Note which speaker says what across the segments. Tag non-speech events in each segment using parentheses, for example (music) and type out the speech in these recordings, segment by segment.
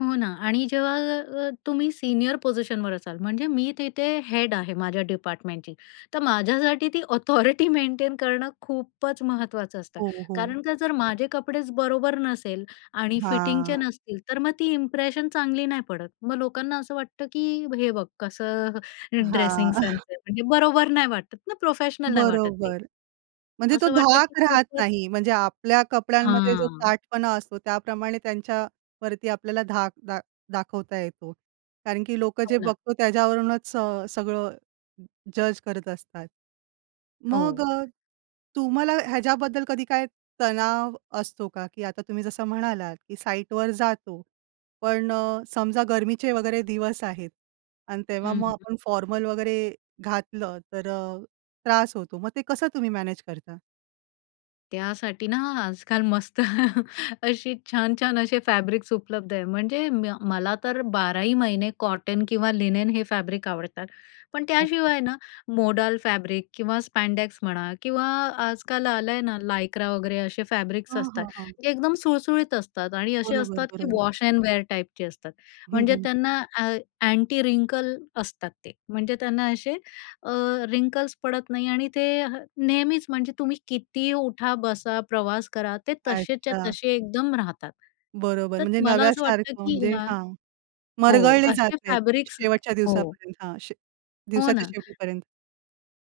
Speaker 1: हो ना आणि जेव्हा अ, तुम्ही सीनियर पोझिशनवर असाल म्हणजे मी तिथे हेड आहे माझ्या डिपार्टमेंटची. तर माझ्यासाठी ती ऑथॉरिटी मेंटेन करणं खूपच महत्त्वाचं असतं
Speaker 2: हो, हो.
Speaker 1: कारण का जर माझे कपडेच बरोबर नसेल आणि फिटिंगचे
Speaker 2: हां.
Speaker 1: नसतील, तर मग ती इंप्रेशन चांगली नाही पडत. मग लोकांना असं वाटतं, की हे बघ कसं
Speaker 2: हां.
Speaker 1: ड्रेसिंग सेन्स
Speaker 2: (chuckles)
Speaker 1: आहे. म्हणजे बरोबर नाही वाटत ना, प्रोफेशनल नाही वाटत ते.
Speaker 2: बरोबर. म्हणजे तो
Speaker 1: असं वाटतं की
Speaker 2: धाक राहत
Speaker 1: खूपच
Speaker 2: नाही. म्हणजे आपल्या कपड्यांमध्ये जो
Speaker 1: हां.
Speaker 2: ताठपणा असतो त्याप्रमाणे त्यांच्यावरती आपल्याला धाक दा दाखवता येतो, कारण की लोकं
Speaker 1: हो
Speaker 2: जे
Speaker 1: ना.
Speaker 2: बघतो त्याच्यावरूनच स सगळं जज करत असतात. मग
Speaker 1: हो.
Speaker 2: अ, तुम्हाला ह्याच्याबद्दल कधी काय तणाव असतो का, की आता तुम्ही जसं म्हणालात, की साइटवर जातो. पण अ, समजा गरमीचे वगैरे दिवस आहेत आणि तेव्हा
Speaker 1: हं.
Speaker 2: मग आपण फॉर्मल वगैरे घातलं, तर अ, त्रास होतो. मग ते कसं तुम्ही मॅनेज करता?
Speaker 1: त्यासाठी ना आजकाल मस्त अशी छान-छान असे फॅब्रिक्स उपलब्ध आहे. म्हणजे म्य मला तर बाराही महिने कॉटन किंवा लिनेन हे फॅब्रिक आवडतात. पण त्याशिवाय ना मोडाल फॅब्रिक किंवा स्पॅडॅक्स म्हणा किंवा आजकाल आलंय ना लायक्रा वगैरे असे फॅब्रिक्स
Speaker 2: हां,
Speaker 1: असतात.
Speaker 2: हां, हां.
Speaker 1: ते एकदम सुळसुळीत असतात आणि असे
Speaker 2: बरोबर
Speaker 1: असतात, की
Speaker 2: बरोबर.
Speaker 1: वॉश एंड वेअर टाईपचे असतात.
Speaker 2: हं,
Speaker 1: म्हणजे
Speaker 2: हं.
Speaker 1: त्यांना अ, अँटी रिंकल असतात ते. म्हणजे त्यांना असे अ, रिंकल्स पडत नाही आणि ते नेहमीच म्हणजे तुम्ही कितीही उठा, बसा, प्रवास करा, ते तसेच्या
Speaker 2: अच्छा.
Speaker 1: तसे एकदम राहतात.
Speaker 2: बरोबर.
Speaker 1: तर
Speaker 2: म्हणजे
Speaker 1: मला असं वाटतं,
Speaker 2: नव्यासारखं
Speaker 1: की
Speaker 2: म्हणजे
Speaker 1: ह्या
Speaker 2: हां.
Speaker 1: हो,
Speaker 2: मरगळले जात
Speaker 1: असे
Speaker 2: नाहीत.
Speaker 1: फॅब्रिक्स
Speaker 2: शेवटच्या
Speaker 1: हो.
Speaker 2: दिवसापर्यंत. हां, शे
Speaker 1: हो
Speaker 2: दिवसाच्या
Speaker 1: ना.
Speaker 2: शेवटीपर्यंत.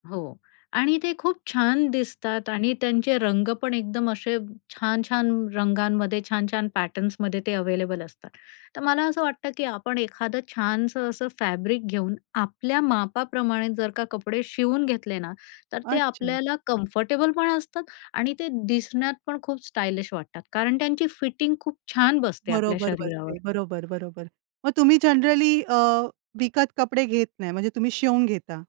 Speaker 1: हो आणि ते खूप छान दिसतात आणि त्यांचे रंग पण एकदम असे छान-छान रंगांमध्ये, छान-छान पॅटर्न्समध्ये ते अवेलेबल असतात. तर मला असं वाटतं, की आपण एखादं छानसं असं फॅब्रिक घेऊन आपल्या मापाप्रमाणे जर का कपडे शिवून घेतले ना, तर ते
Speaker 2: अच्छा.
Speaker 1: आपल्याला कम्फर्टेबल पण असतात आणि ते दिसण्यात पण खूप स्टायलिश वाटतात, कारण त्यांची फिटिंग खूप छान बसते आपल्या
Speaker 2: बरोबर
Speaker 1: शरीरावर.
Speaker 2: बसते. बरोबर बरोबर. मग तुम्ही जनरली अ, विकत कपडे घेत नाही म्हणजे तुम्ही शिवून घेता.